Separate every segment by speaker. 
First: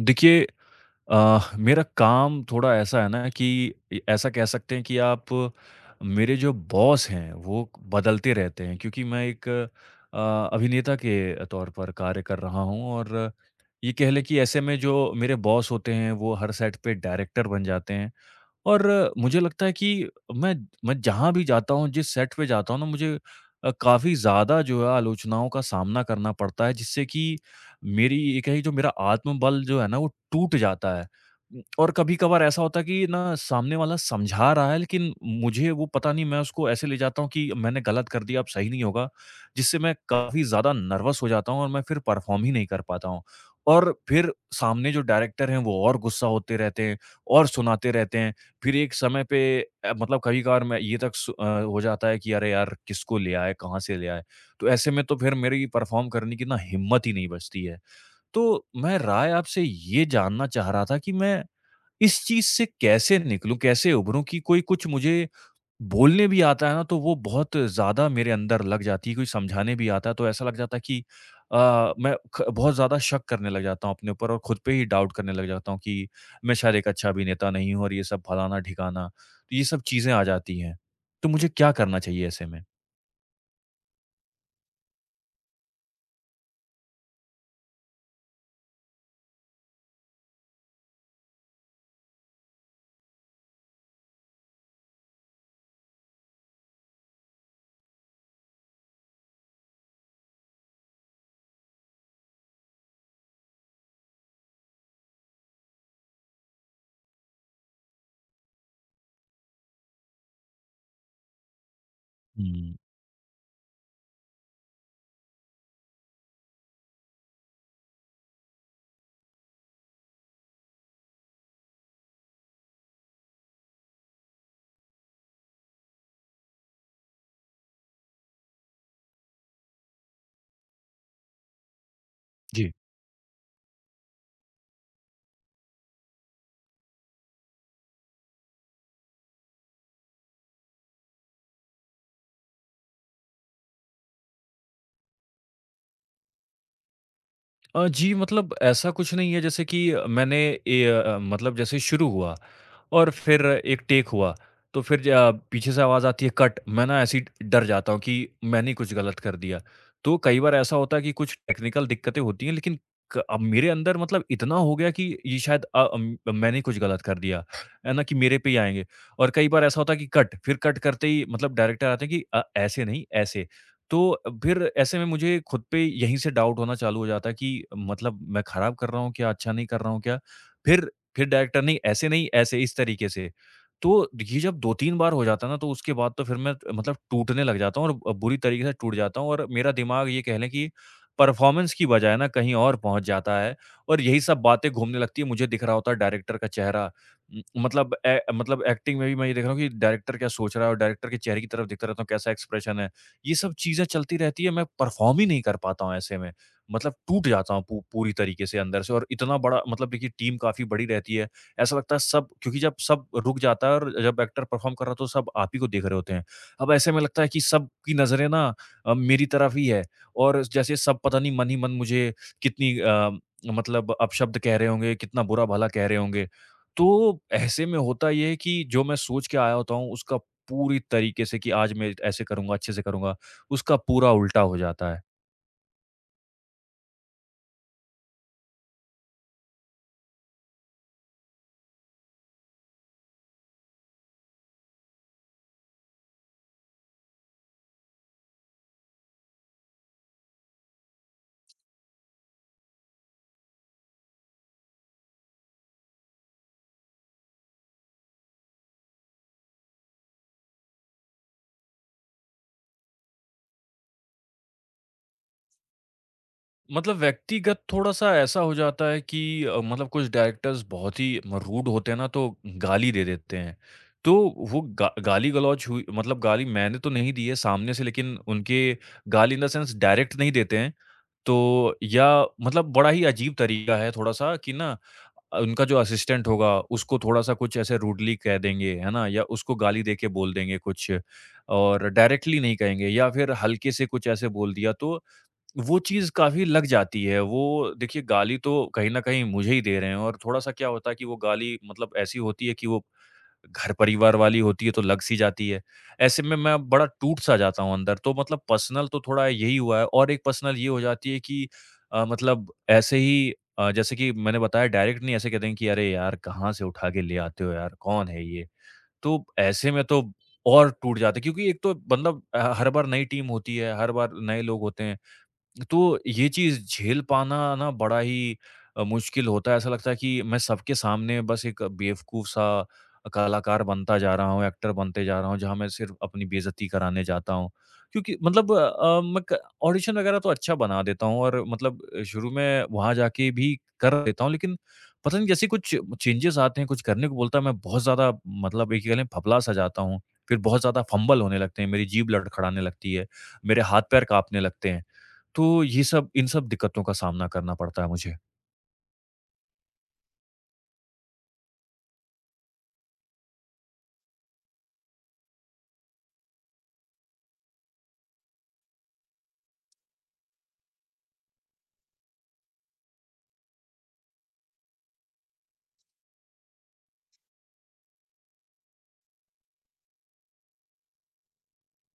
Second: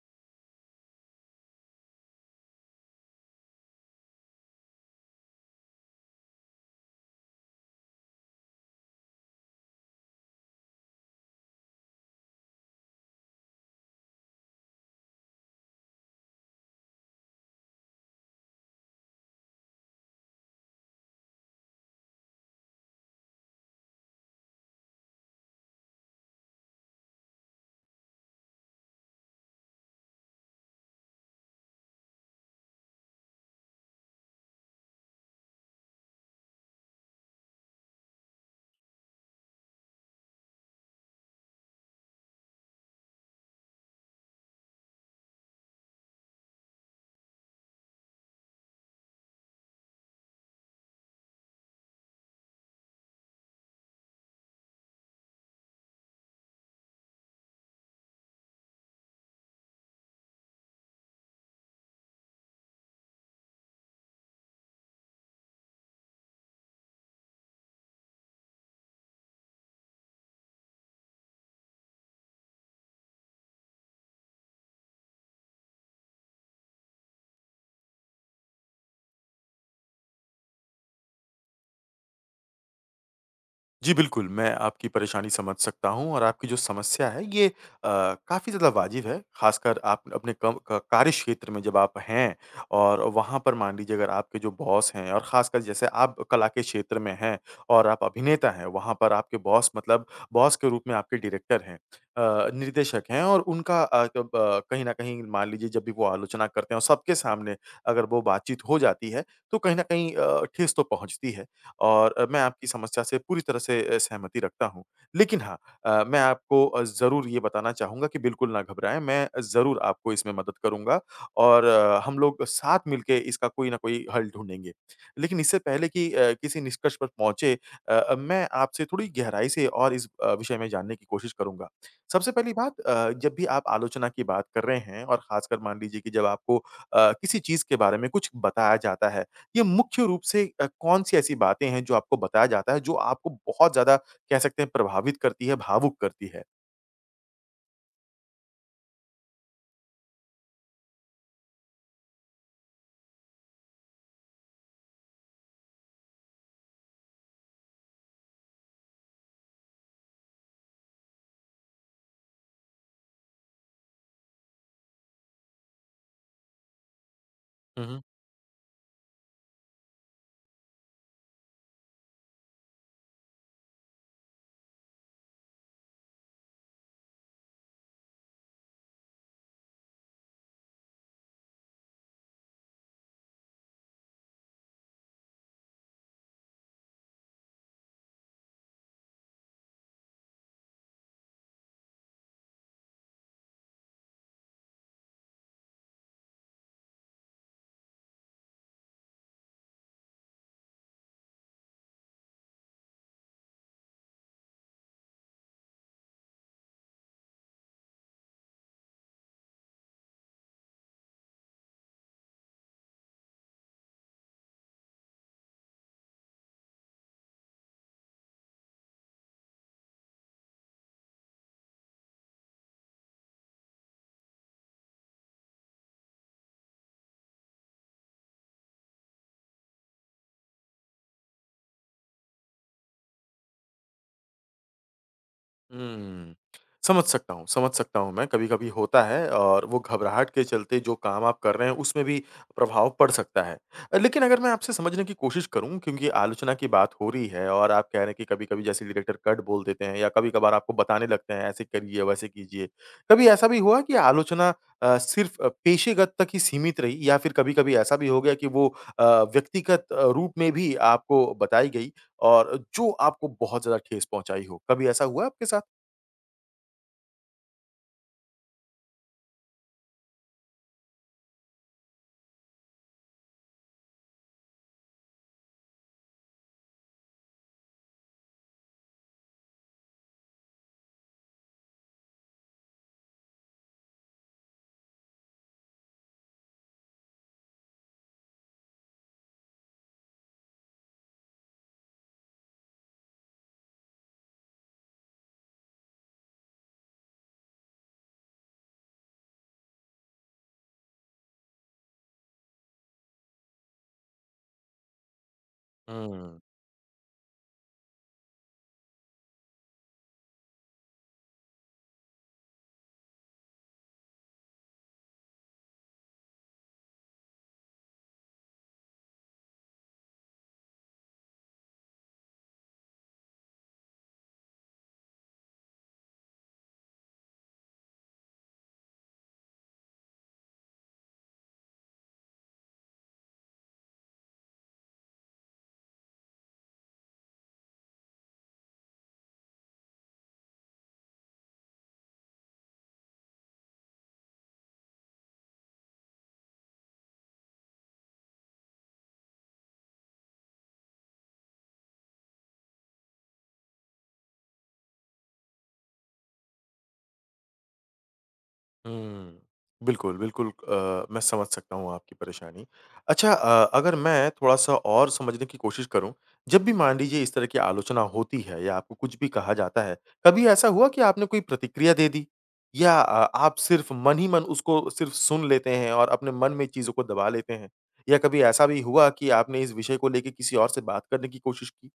Speaker 1: देखिए, मेरा काम थोड़ा ऐसा है ना कि ऐसा कह सकते हैं कि आप मेरे जो बॉस हैं वो बदलते रहते हैं क्योंकि मैं एक अभिनेता के तौर पर कार्य कर रहा हूँ और ये कह लें कि ऐसे में जो मेरे बॉस होते हैं वो हर सेट पे डायरेक्टर बन जाते हैं और मुझे लगता है कि मैं मैं जहाँ भी जाता हूँ, जिस सेट पे जाता हूँ ना मुझे काफ़ी ज़्यादा जो है आलोचनाओं का सामना करना पड़ता है जिससे कि मेरी ये कहिए जो मेरा आत्मबल जो है ना वो टूट जाता है। और कभी-कभार ऐसा होता है कि ना सामने वाला समझा रहा है लेकिन मुझे वो पता नहीं, मैं उसको ऐसे ले जाता हूँ कि मैंने गलत कर दिया, अब सही नहीं होगा, जिससे मैं काफ़ी ज़्यादा नर्वस हो जाता हूँ और मैं फिर परफ़ॉर्म ही नहीं कर पाता हूँ। और फिर सामने जो डायरेक्टर हैं वो और गुस्सा होते रहते हैं और सुनाते रहते हैं। फिर एक समय पे मतलब कभी-कभार मैं ये तक हो जाता है कि अरे यार! किसको ले आए, कहाँ से ले आए? तो ऐसे में तो फिर मेरी परफ़ॉर्म करने की ना हिम्मत ही नहीं बचती है। तो मैं राय आपसे ये जानना चाह रहा था कि मैं इस चीज़ से कैसे निकलूँ, कैसे उभरूँ कि कोई कुछ मुझे बोलने भी आता है ना तो वो बहुत ज़्यादा मेरे अंदर लग जाती है, कोई समझाने भी आता है तो ऐसा लग जाता है कि मैं ख बहुत ज़्यादा शक करने लग जाता हूँ अपने ऊपर और खुद पे ही डाउट करने लग जाता हूँ कि मैं शायद एक अच्छा अभिनेता नहीं हूँ और ये सब फलाना-ढिकाना, तो ये सब चीज़ें आ जाती हैं। तो मुझे क्या करना चाहिए ऐसे में?
Speaker 2: जी, बिल्कुल, मैं आपकी परेशानी समझ सकता हूँ और आपकी जो समस्या है ये काफ़ी ज़्यादा वाजिब है, ख़ासकर आप अपने कम क कार्य क्षेत्र में जब आप हैं और वहाँ पर मान लीजिए अगर आपके जो बॉस हैं और ख़ासकर जैसे आप कला के क्षेत्र में हैं और आप अभिनेता हैं, वहाँ पर आपके बॉस मतलब बॉस के रूप में आपके डायरेक्टर हैं, निर्देशक हैं और उनका जब कहीं न कहीं मान लीजिए जब भी वो आलोचना करते हैं और सबके सामने अगर वो बातचीत हो जाती है, तो कहीं न कहीं ठेस तो पहुँचती है। और मैं आपकी
Speaker 1: हुँ,
Speaker 2: समस्या से पूरी तरह से सहमति रखता हूँ। लेकिन हाँ, मैं आपको ज़रूर ये बताना चाहूँगा कि बिल्कुल ना घबराएँ, मैं ज़रूर आपको इसमें मदद करूँगा और हम लोग साथ मिलके इसका कोई ना कोई हल ढूँढेंगे। लेकिन इससे पहले कि किसी निष्कर्ष पर पहुँचे, मैं आपसे थोड़ी गहराई से और इस विषय में जानने की कोशिश करूँगा। सबसे पहली
Speaker 1: जी।
Speaker 2: बात, जब भी आप आलोचना की बात कर रहे हैं और ख़ासकर मान लीजिए कि जब आपको किसी चीज़ के बारे में कुछ बताया जाता है, ये मुख्य रूप से कौन-सी ऐसी बातें हैं जो आपको बताया जाता है, जो आपको बहुत ज़्यादा कह सकते हैं प्रभावित करती है, भावुक करती
Speaker 1: जी, मतलब ऐसा कुछ नहीं है जैसे कि मैंने मतलब जैसे शुरू हुआ और फिर एक टेक हुआ, तो फिर पीछे से आवाज़ आती है कट, मैं ना ऐसे ही डर जाता हूँ कि मैंने ही कुछ गलत कर दिया। तो कई बार ऐसा होता है कि कुछ टेक्निकल दिक्कतें होती हैं, लेकिन क अब मेरे अंदर मतलब इतना हो गया कि ये शायद मैंने ही कुछ गलत कर दिया, है
Speaker 2: है?
Speaker 1: ना? कि मेरे पे ही आएँगे। और कई बार ऐसा होता है कि कट, फिर कट करते ही मतलब डायरेक्टर आते हैं कि ऐसे नहीं ऐसे। तो फिर ऐसे में मुझे खुद पे यहीं से डाउट होना चालू हो जाता है कि मतलब मैं खराब कर रहा हूँ क्या, अच्छा नहीं कर रहा हूँ क्या? फिर फिर डायरेक्टर नहीं, ऐसे नहीं ऐसे, इस तरीके से। तो ये जब 2-3 बार हो जाता है ना तो उसके बाद तो फिर मैं मतलब टूटने लग जाता हूँ और बुरी तरीके से टूट जाता हूँ और मेरा दिमाग ये कह लें कि परफ़ॉर्मेंस की बजाय ना कहीं और पहुँच जाता है और यही सब बातें घूमने लगती है। मुझे दिख रहा होता है डायरेक्टर का चेहरा। उम, मतलब ए मतलब एक्टिंग में भी मैं ये देख रहा हूँ कि डायरेक्टर क्या सोच रहा है, और डायरेक्टर के चेहरे की तरफ देखता रहता हूँ कैसा एक्सप्रेशन है। ये सब चीज़ें चलती रहती है, मैं परफ़ॉर्म ही नहीं कर पाता हूँ ऐसे में। मतलब टूट जाता हूँ पू पूरी तरीके से अंदर से, और इतना बड़ा, मतलब देखिए, टीम काफ़ी बड़ी रहती है। ऐसा लगता है सब, क्योंकि जब सब रुक जाता है और जब एक्टर परफ़ॉर्म कर रहा है तो सब आप ही को देख रहे होते हैं। अब ऐसे में लगता है कि सबकी नज़रें ना मेरी तरफ ही है और जैसे सब पता नहीं मन ही मन मुझे कितनी मतलब अपशब्द कह रहे होंगे, कितना बुरा-भला कह रहे होंगे। तो ऐसे में होता ये है कि जो मैं सोच के आया होता हूँ उसका, पूरी तरीके से कि आज मैं ऐसे करूँगा, अच्छे से करूँगा, उसका पूरा उल्टा हो जाता है।
Speaker 2: हुँ। समझ सकता हूँ, समझ सकता हूँ मैं, कभी-कभी होता है और वो घबराहट के चलते जो काम आप कर रहे हैं, उसमें भी प्रभाव पड़ सकता है। लेकिन अगर मैं आपसे समझने की कोशिश करूँ क्योंकि आलोचना की बात हो रही है और आप कह रहे हैं कि कभी-कभी जैसे डायरेक्टर कट बोल देते हैं या कभी-कभार आपको बताने लगते हैं, ऐसे करिए, वैसे कीजिए। कभी ऐसा भी हुआ कि आलोचना सिर्फ़ पेशेगत तक ही सीमित रही या फिर कभी-कभी ऐसा भी हो गया कि वो अ, व्यक्तिगत रूप में भी आपको बताई गई और जो आपको बहुत ज़्यादा ठेस पहुँचाई हो, कभी ऐसा हुआ आपके साथ?
Speaker 1: मतलब व्यक्तिगत थोड़ा-सा ऐसा हो जाता है कि मतलब कुछ डायरेक्टर्स बहुत ही म रूड होते हैं ना तो गाली दे देते हैं। तो वो गा गाली-गलौच हुई, मतलब गाली मैंने तो नहीं दी है सामने से, लेकिन उनके गाली इन द सेंस डायरेक्ट नहीं देते हैं। तो या मतलब बड़ा ही अजीब तरीका है थोड़ा-सा कि ना उनका जो असिस्टेंट होगा उसको थोड़ा-सा कुछ ऐसे रूडली कह देंगे, है ना? या उसको गाली देके बोल देंगे कुछ, और डायरेक्टली नहीं कहेंगे, या फिर हल्के से कुछ ऐसे बोल दिया तो वो चीज़ काफ़ी लग जाती है। वो देखिए, गाली तो कहीं न कहीं मुझे ही दे रहे हैं और थोड़ा-सा क्या होता है कि वो गाली मतलब ऐसी होती है कि वो घर-परिवार वाली होती है तो लग-सी जाती है। ऐसे में
Speaker 2: हुँ,
Speaker 1: मैं बड़ा टूट-सा जाता हूँ अंदर। तो मतलब पर्सनल तो थोड़ा यही हुआ है, और एक पर्सनल ये हो जाती है कि मतलब ऐसे ही, जैसे कि मैंने बताया, डायरेक्ट नहीं ऐसे कहते हैं कि अरे यार! कहाँ से उठा के ले आते हो यार? कौन है ये? तो ऐसे में तो और टूट जाते हैं क्योंकि एक तो मतलब हर बार नई टीम होती है, हर बार नए लोग होते हैं। तो ये चीज़ झेल पाना ना बड़ा ही मुश्किल होता है। ऐसा लगता है कि मैं सबके सामने बस एक बेवकूफ़ सा कलाकार बनता जा रहा हूँ, एक्टर बनते जा रहा हूँ, जहाँ मैं सिर्फ़ अपनी बेइज़्ज़ती कराने जाता हूँ। क्योंकि मतलब मैं क ऑडिशन वग़ैरह तो अच्छा बना देता हूँ और मतलब शुरू में वहाँ जाके भी कर देता हूँ, लेकिन पता नहीं जैसे कुछ चेंजेज़ आते हैं, कुछ करने को बोलता है, मैं बहुत ज़्यादा मतलब एक कह लें फबला-सा जाता हूँ। फिर बहुत ज़्यादा फंबल होने लगते हैं, मेरी जीभ लड़खड़ाने लगती है, मेरे हाथ-पैर काँपने लगते हैं। तो ये सब, इन सब दिक्कतों का सामना करना पड़ता है मुझे।
Speaker 2: हुँ। बिल्कुल, बिल्कुल, मैं समझ सकता हूँ आपकी परेशानी। अच्छा, अगर मैं थोड़ा-सा और समझने की कोशिश करूँ, जब भी मान लीजिए इस तरह की आलोचना होती है या आपको कुछ भी कहा जाता है, कभी ऐसा हुआ कि आपने कोई प्रतिक्रिया दे दी? या आप सिर्फ़ मन ही मन उसको सिर्फ़ सुन लेते हैं और अपने मन में चीज़ों को दबा लेते हैं? या कभी ऐसा भी हुआ कि आपने इस विषय को लेके किसी और से बात करने की कोशिश की?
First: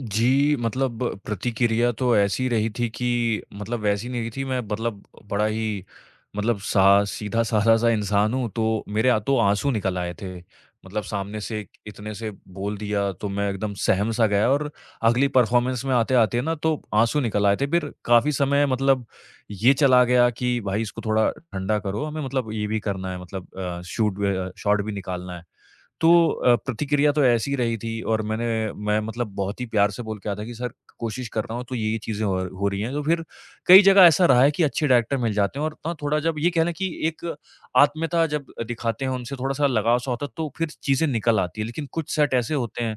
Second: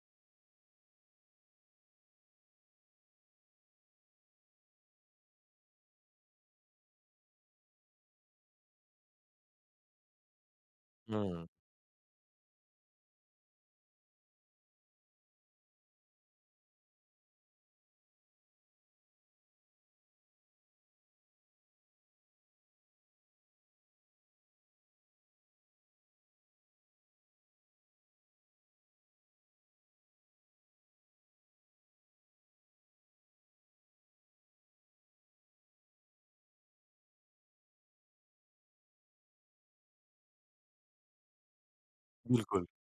Speaker 1: जी, मतलब प्रतिक्रिया तो ऐसी रही थी कि मतलब वैसी नहीं थी, मैं मतलब बड़ा ही, मतलब सा, सीधा साधा-सा इंसान हूँ, तो मेरे आ तो आँसू निकल आए थे। मतलब सामने
Speaker 2: हुँ,
Speaker 1: से एक- इतने से बोल दिया तो मैं एकदम सहम सा गया, और अगली परफ़ॉर्मेंस में आते-आते ना तो आँसू निकल आए थे। फिर काफ़ी समय मतलब ये चला गया कि भाई इसको थोड़ा ठंडा करो, हमें मतलब ये भी करना है, मतलब शॉट भी निकालना है। तो प्रतिक्रिया तो ऐसी रही थी, और मैं मतलब बहुत ही प्यार से बोल के आया था कि सर, कोशिश कर रहा हूँ तो ये-ये चीज़ें हो रही हैं। तो फिर कई जगह ऐसा रहा है कि अच्छे डायरेक्टर मिल जाते हैं और ना थोड़ा, जब ये कह लें कि एक आत्मीयता जब दिखाते हैं, उनसे थोड़ा-सा लगाव-सा होता है तो फिर चीज़ें निकल आती हैं। लेकिन कुछ सेट ऐसे
Speaker 2: बिल्कुल।
Speaker 1: होते हैं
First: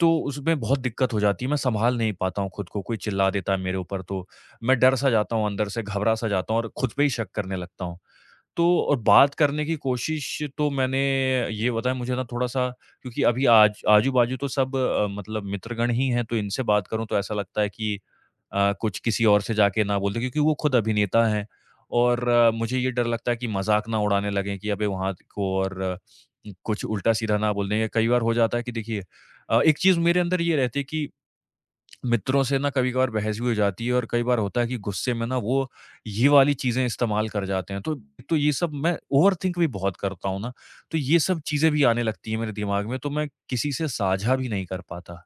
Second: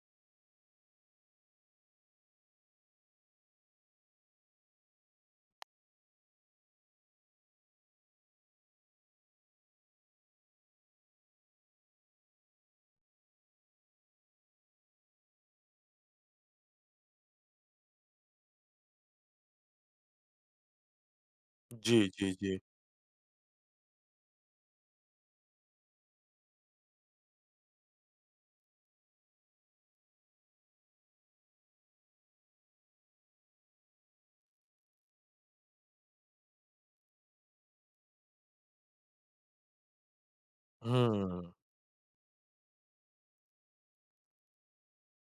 Speaker 1: तो उसमें बहुत दिक्कत हो जाती है। मैं संभाल नहीं पाता हूँ खुद को, कोई चिल्ला देता है मेरे ऊपर तो मैं डर-सा जाता हूँ अंदर से, घबरा-सा जाता हूँ और खुद पे ही शक करने लगता हूँ। तो और बात करने की कोशिश, तो मैंने ये बताया, मुझे ना थोड़ा-सा, क्योंकि अभी आज आजू-बाजू तो सब मतलब मित्रगण ही हैं, तो इनसे बात करूँ तो ऐसा लगता है कि कुछ किसी और से जाके ना बोल दें, क्योंकि वो खुद अभिनेता हैं,
Speaker 2: जी,
Speaker 1: और
Speaker 2: जी, जी।
Speaker 1: मुझे ये डर लगता है कि मज़ाक ना उड़ाने लगें कि अबे वहाँ को, और कुछ उल्टा-सीधा ना बोल दें। या कई बार हो जाता है कि देखिए, एक चीज़ मेरे अंदर ये रहती है कि मित्रों से ना कभी कभार बहस भी हो जाती है, और कई बार होता है कि गुस्से में ना वो ये वाली चीजें इस्तेमाल कर जाते हैं, तो ये सब मैं ओवर थिंक भी बहुत करता हूँ ना, तो ये सब
Speaker 2: हुँ।
Speaker 1: चीजें भी आने लगती है मेरे दिमाग में, तो मैं किसी से साझा भी नहीं कर पाता।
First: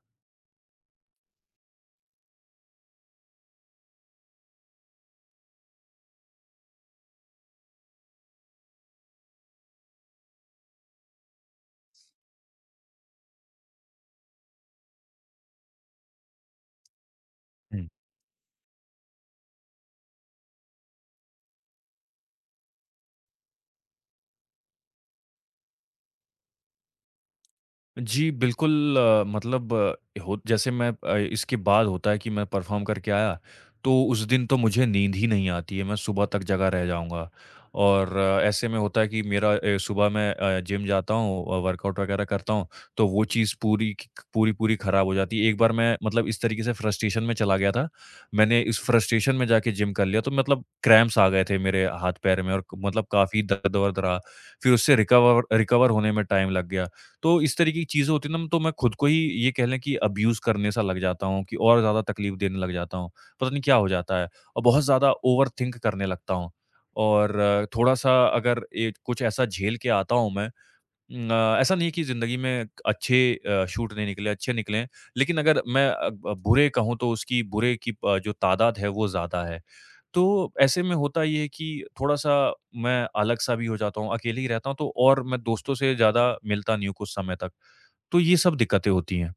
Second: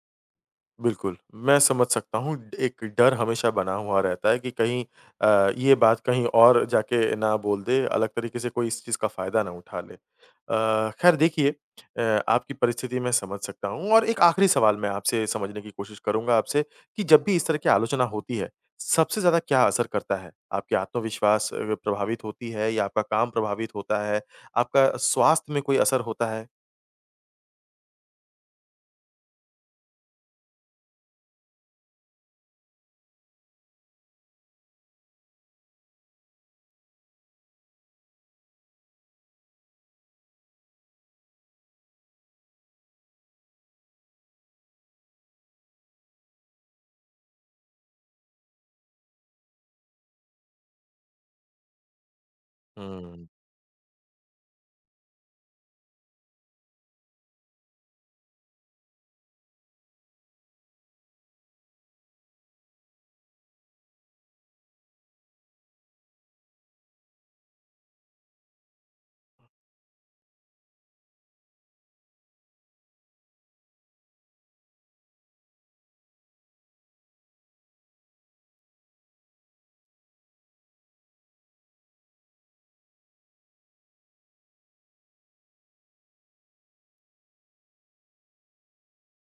Speaker 2: बिल्कुल, मैं समझ सकता हूँ। एक डर हमेशा बना हुआ रहता है कि कहीं ये बात कहीं और जाके ना बोल दे, अलग तरीके से कोई इस चीज़ का फ़ायदा ना उठा ले। ख़ैर, देखिए, आपकी परिस्थिति मैं समझ सकता हूँ और एक आख़िरी सवाल मैं आपसे समझने की कोशिश करूँगा आपसे कि जब भी इस तरह की आलोचना होती है, सबसे ज़्यादा क्या असर करता है? आपके आत्मविश्वास प्रभावित होती है या आपका काम प्रभावित होता है? आपका स्वास्थ्य में कोई असर होता है?
Speaker 1: जी, बिल्कुल, मतलब हो जैसे मैं, इसके बाद होता है कि मैं परफ़ॉर्म करके आया, तो उस दिन तो मुझे नींद ही नहीं आती है, मैं सुबह तक जगा रह जाऊँगा। और ऐसे में होता है कि मेरा सुबह मैं जिम जाता हूँ, वर्कआउट वगैरह करता हूँ, तो वो चीज़ पूरी की पूरी-पूरी खराब हो जाती है। एक बार मैं मतलब इस तरीके से फ्रस्ट्रेशन में चला गया था, मैंने इस फ्रस्ट्रेशन में जाके जिम कर लिया, तो मतलब क्रैम्प्स आ गए थे मेरे हाथ-पैर में, और मतलब
Speaker 2: हुँ।
Speaker 1: काफ़ी दर्द-वर्द रहा। फिर उससे रिकवर रिकवर होने में टाइम लग गया। तो इस तरीके की चीज़ें होती हैं ना तो मैं खुद को ही, ये कह लें कि अब्यूज़ करने सा लग जाता हूँ, कि और ज़्यादा तकलीफ़ देने लग जाता हूँ। पता नहीं क्या हो जाता है, और बहुत ज़्यादा ओवरथिंक करने लगता हूँ, और थोड़ा-सा अगर ए कुछ ऐसा झेल के आता हूँ मैं न, ऐसा नहीं है कि ज़िंदगी में अच्छे शूट नहीं निकले, अच्छे निकले, लेकिन अगर मैं अ, ब बुरे कहूँ तो उसकी बुरे की जो तादाद है वो ज़्यादा है। तो ऐसे में होता ये है कि थोड़ा-सा मैं अलग-सा भी हो जाता हूँ, अकेले ही रहता हूँ तो, और मैं दोस्तों से ज़्यादा मिलता नहीं हूँ कुछ समय तक। तो ये सब दिक्कतें होती हैं।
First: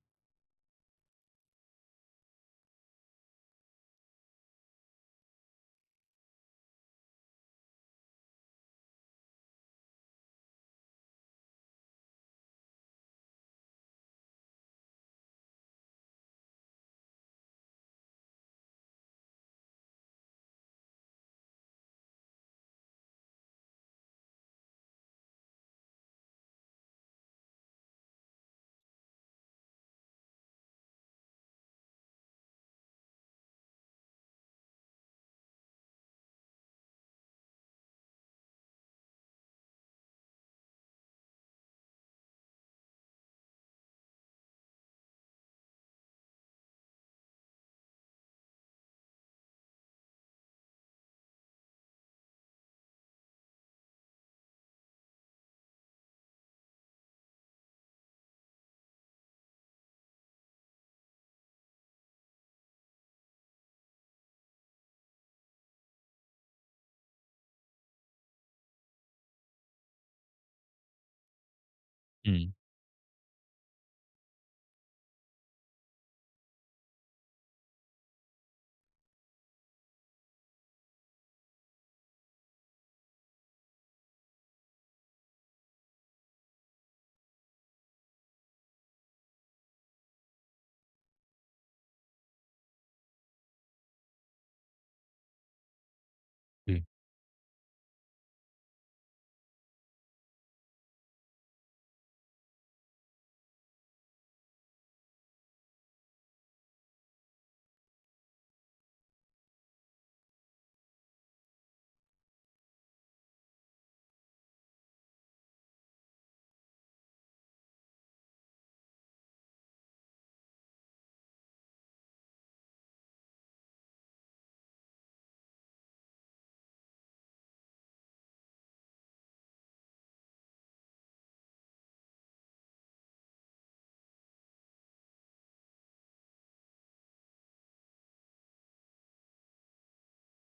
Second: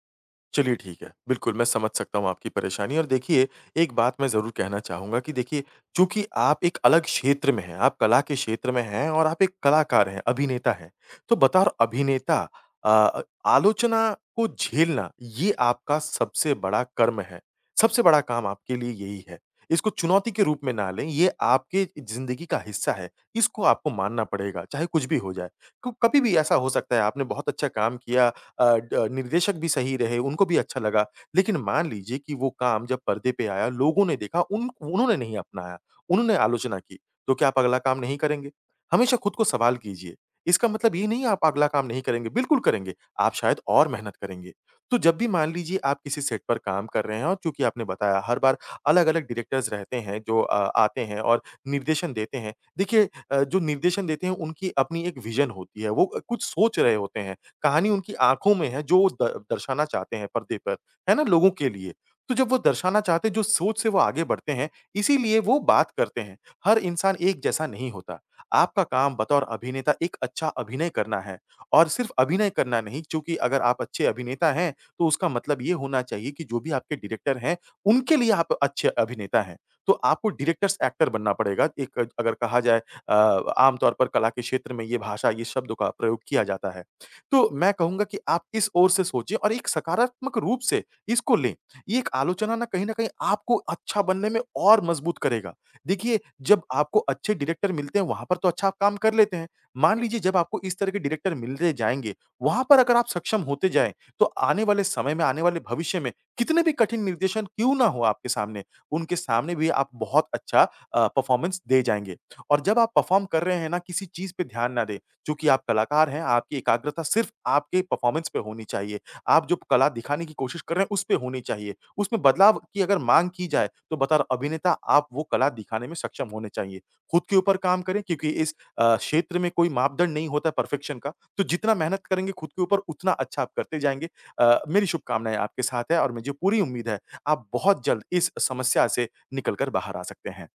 Speaker 2: चलिए ठीक है। बिल्कुल, मैं समझ सकता हूँ आपकी परेशानी और देखिए, एक बात मैं ज़रूर कहना चाहूँगा कि देखिए, चूँकि आप एक अलग क्षेत्र में हैं, आप कला के क्षेत्र में हैं और आप एक कलाकार हैं, अभिनेता हैं। तो बतौर अभिनेता अ अ, आलोचना को झेलना, ये आपका सबसे बड़ा कर्म है। सबसे बड़ा काम आपके लिए यही है। इसको चुनौती के रूप में ना लें, ये आपके ज़िंदगी का हिस्सा है। इसको आपको मानना पड़ेगा, चाहे कुछ भी हो जाए। क कभी भी ऐसा हो सकता है, आपने बहुत अच्छा काम किया, ड निर्देशक भी सही रहे, उनको भी अच्छा लगा। लेकिन मान लीजिए कि वो काम जब पर्दे पे आया, लोगों ने देखा, उन उन्होंने नहीं अपनाया, उन्होंने आलोचना की, तो क्या आप अगला काम नहीं करेंगे? हमेशा खुद को सवाल कीजिए। इसका मतलब ये नहीं आप अगला काम नहीं करेंगे, बिल्कुल करेंगे, आप शायद और मेहनत करेंगे। तो जब भी मान लीजिए आप किसी सेट पर काम कर रहे हैं और चूँकि आपने बताया हर बार अलग-अलग डायरेक्टर्स रहते हैं जो आते हैं और निर्देशन देते हैं। देखिए, जो निर्देशन देते हैं उनकी अपनी एक विज़न होती है, वो कुछ सोच रहे होते हैं, कहानी उनकी आँखों में है, जो वो द दर्शाना चाहते हैं पर्दे पर, है ना? लोगों के लिए। तो जब वो दर्शाना चाहते हैं, जो सोच से वो आगे बढ़ते हैं, इसीलिए वो बात करते हैं। हर इंसान एक जैसा नहीं होता। आपका काम बतौर अभिनेता एक अच्छा अभिनय करना है और सिर्फ़ अभिनय
Speaker 1: हुँ,
Speaker 2: करना नहीं, चूँकि अगर आप अच्छे अभिनेता हैं, तो उसका मतलब ये होना चाहिए कि जो भी आपके डायरेक्टर हैं, उनके लिए आप अच्छे अभिनेता हैं। तो आपको डायरेक्टर्स एक्टर बनना पड़ेगा। एक अगर कहा जाए, अ, आम तौर पर कला के क्षेत्र में ये भाषा, ये शब्द का प्रयोग किया जाता है। तो मैं कहूँगा कि आप इस ओर से सोचिए और एक सकारात्मक रूप से इसको लें। ये एक आलोचना ना कहीं न कहीं आपको अच्छा बनने में और मजबूत करेगा। देखिए, जब
Speaker 1: जी।
Speaker 2: आपको अच्छे डायरेक्टर मिलते हैं, वहाँ पर तो अच्छा आप काम कर लेते हैं। मान लीजिए जब आपको इस तरह के डायरेक्टर मिलते जाएँगे, वहाँ पर अगर आप सक्षम होते जाएँ, तो आने वाले समय में, आने वाले भविष्य में कितने भी कठिन निर्देशन क्यों ना हो आपके सामने, उनके सामने भी आप बहुत अच्छा परफॉर्मेंस दे जाएँगे। और जब आप परफॉर्म कर रहे हैं ना, किसी चीज़ पे ध्यान ना दें। चूँकि आप कलाकार हैं, आपकी एकाग्रता सिर्फ़ आपके परफ़ॉर्मेंस पे होनी चाहिए। आप जो कला दिखाने की कोशिश कर रहे हैं, उस पे होनी चाहिए। उसमें बदलाव की अगर माँग की जाए, तो बतौर अभिनेता आप वो कला दिखाने में सक्षम होने चाहिए। खुद के ऊपर काम करें क्योंकि इस क्षेत्र में कोई मापदंड नहीं होता परफ़ेक्शन का, तो जितना मेहनत करेंगे खुद के ऊपर उतना अच्छा आप करते जाएँगे। मेरी शुभकामनाएँ आपके साथ है और मुझे पूरी उम्मीद है, आप बहुत जल्द इस समस्या से निकल कर बाहर आ सकते हैं।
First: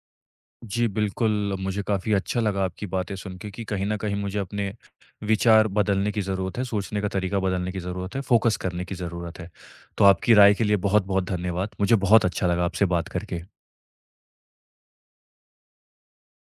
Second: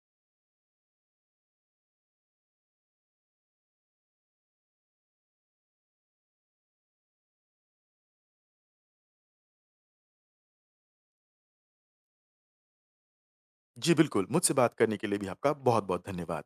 Speaker 1: जी, बिल्कुल, मुझे काफ़ी अच्छा लगा आपकी बातें सुन के कि कहीं न कहीं मुझे अपने विचार बदलने की ज़रूरत है, सोचने का तरीका बदलने की ज़रूरत है, फ़ोकस करने की ज़रूरत है। तो आपकी राय के लिए बहुत-बहुत धन्यवाद। मुझे बहुत अच्छा लगा आपसे बात करके।
Speaker 2: जी बिल्कुल, मुझसे बात करने के लिए भी आपका बहुत-बहुत धन्यवाद।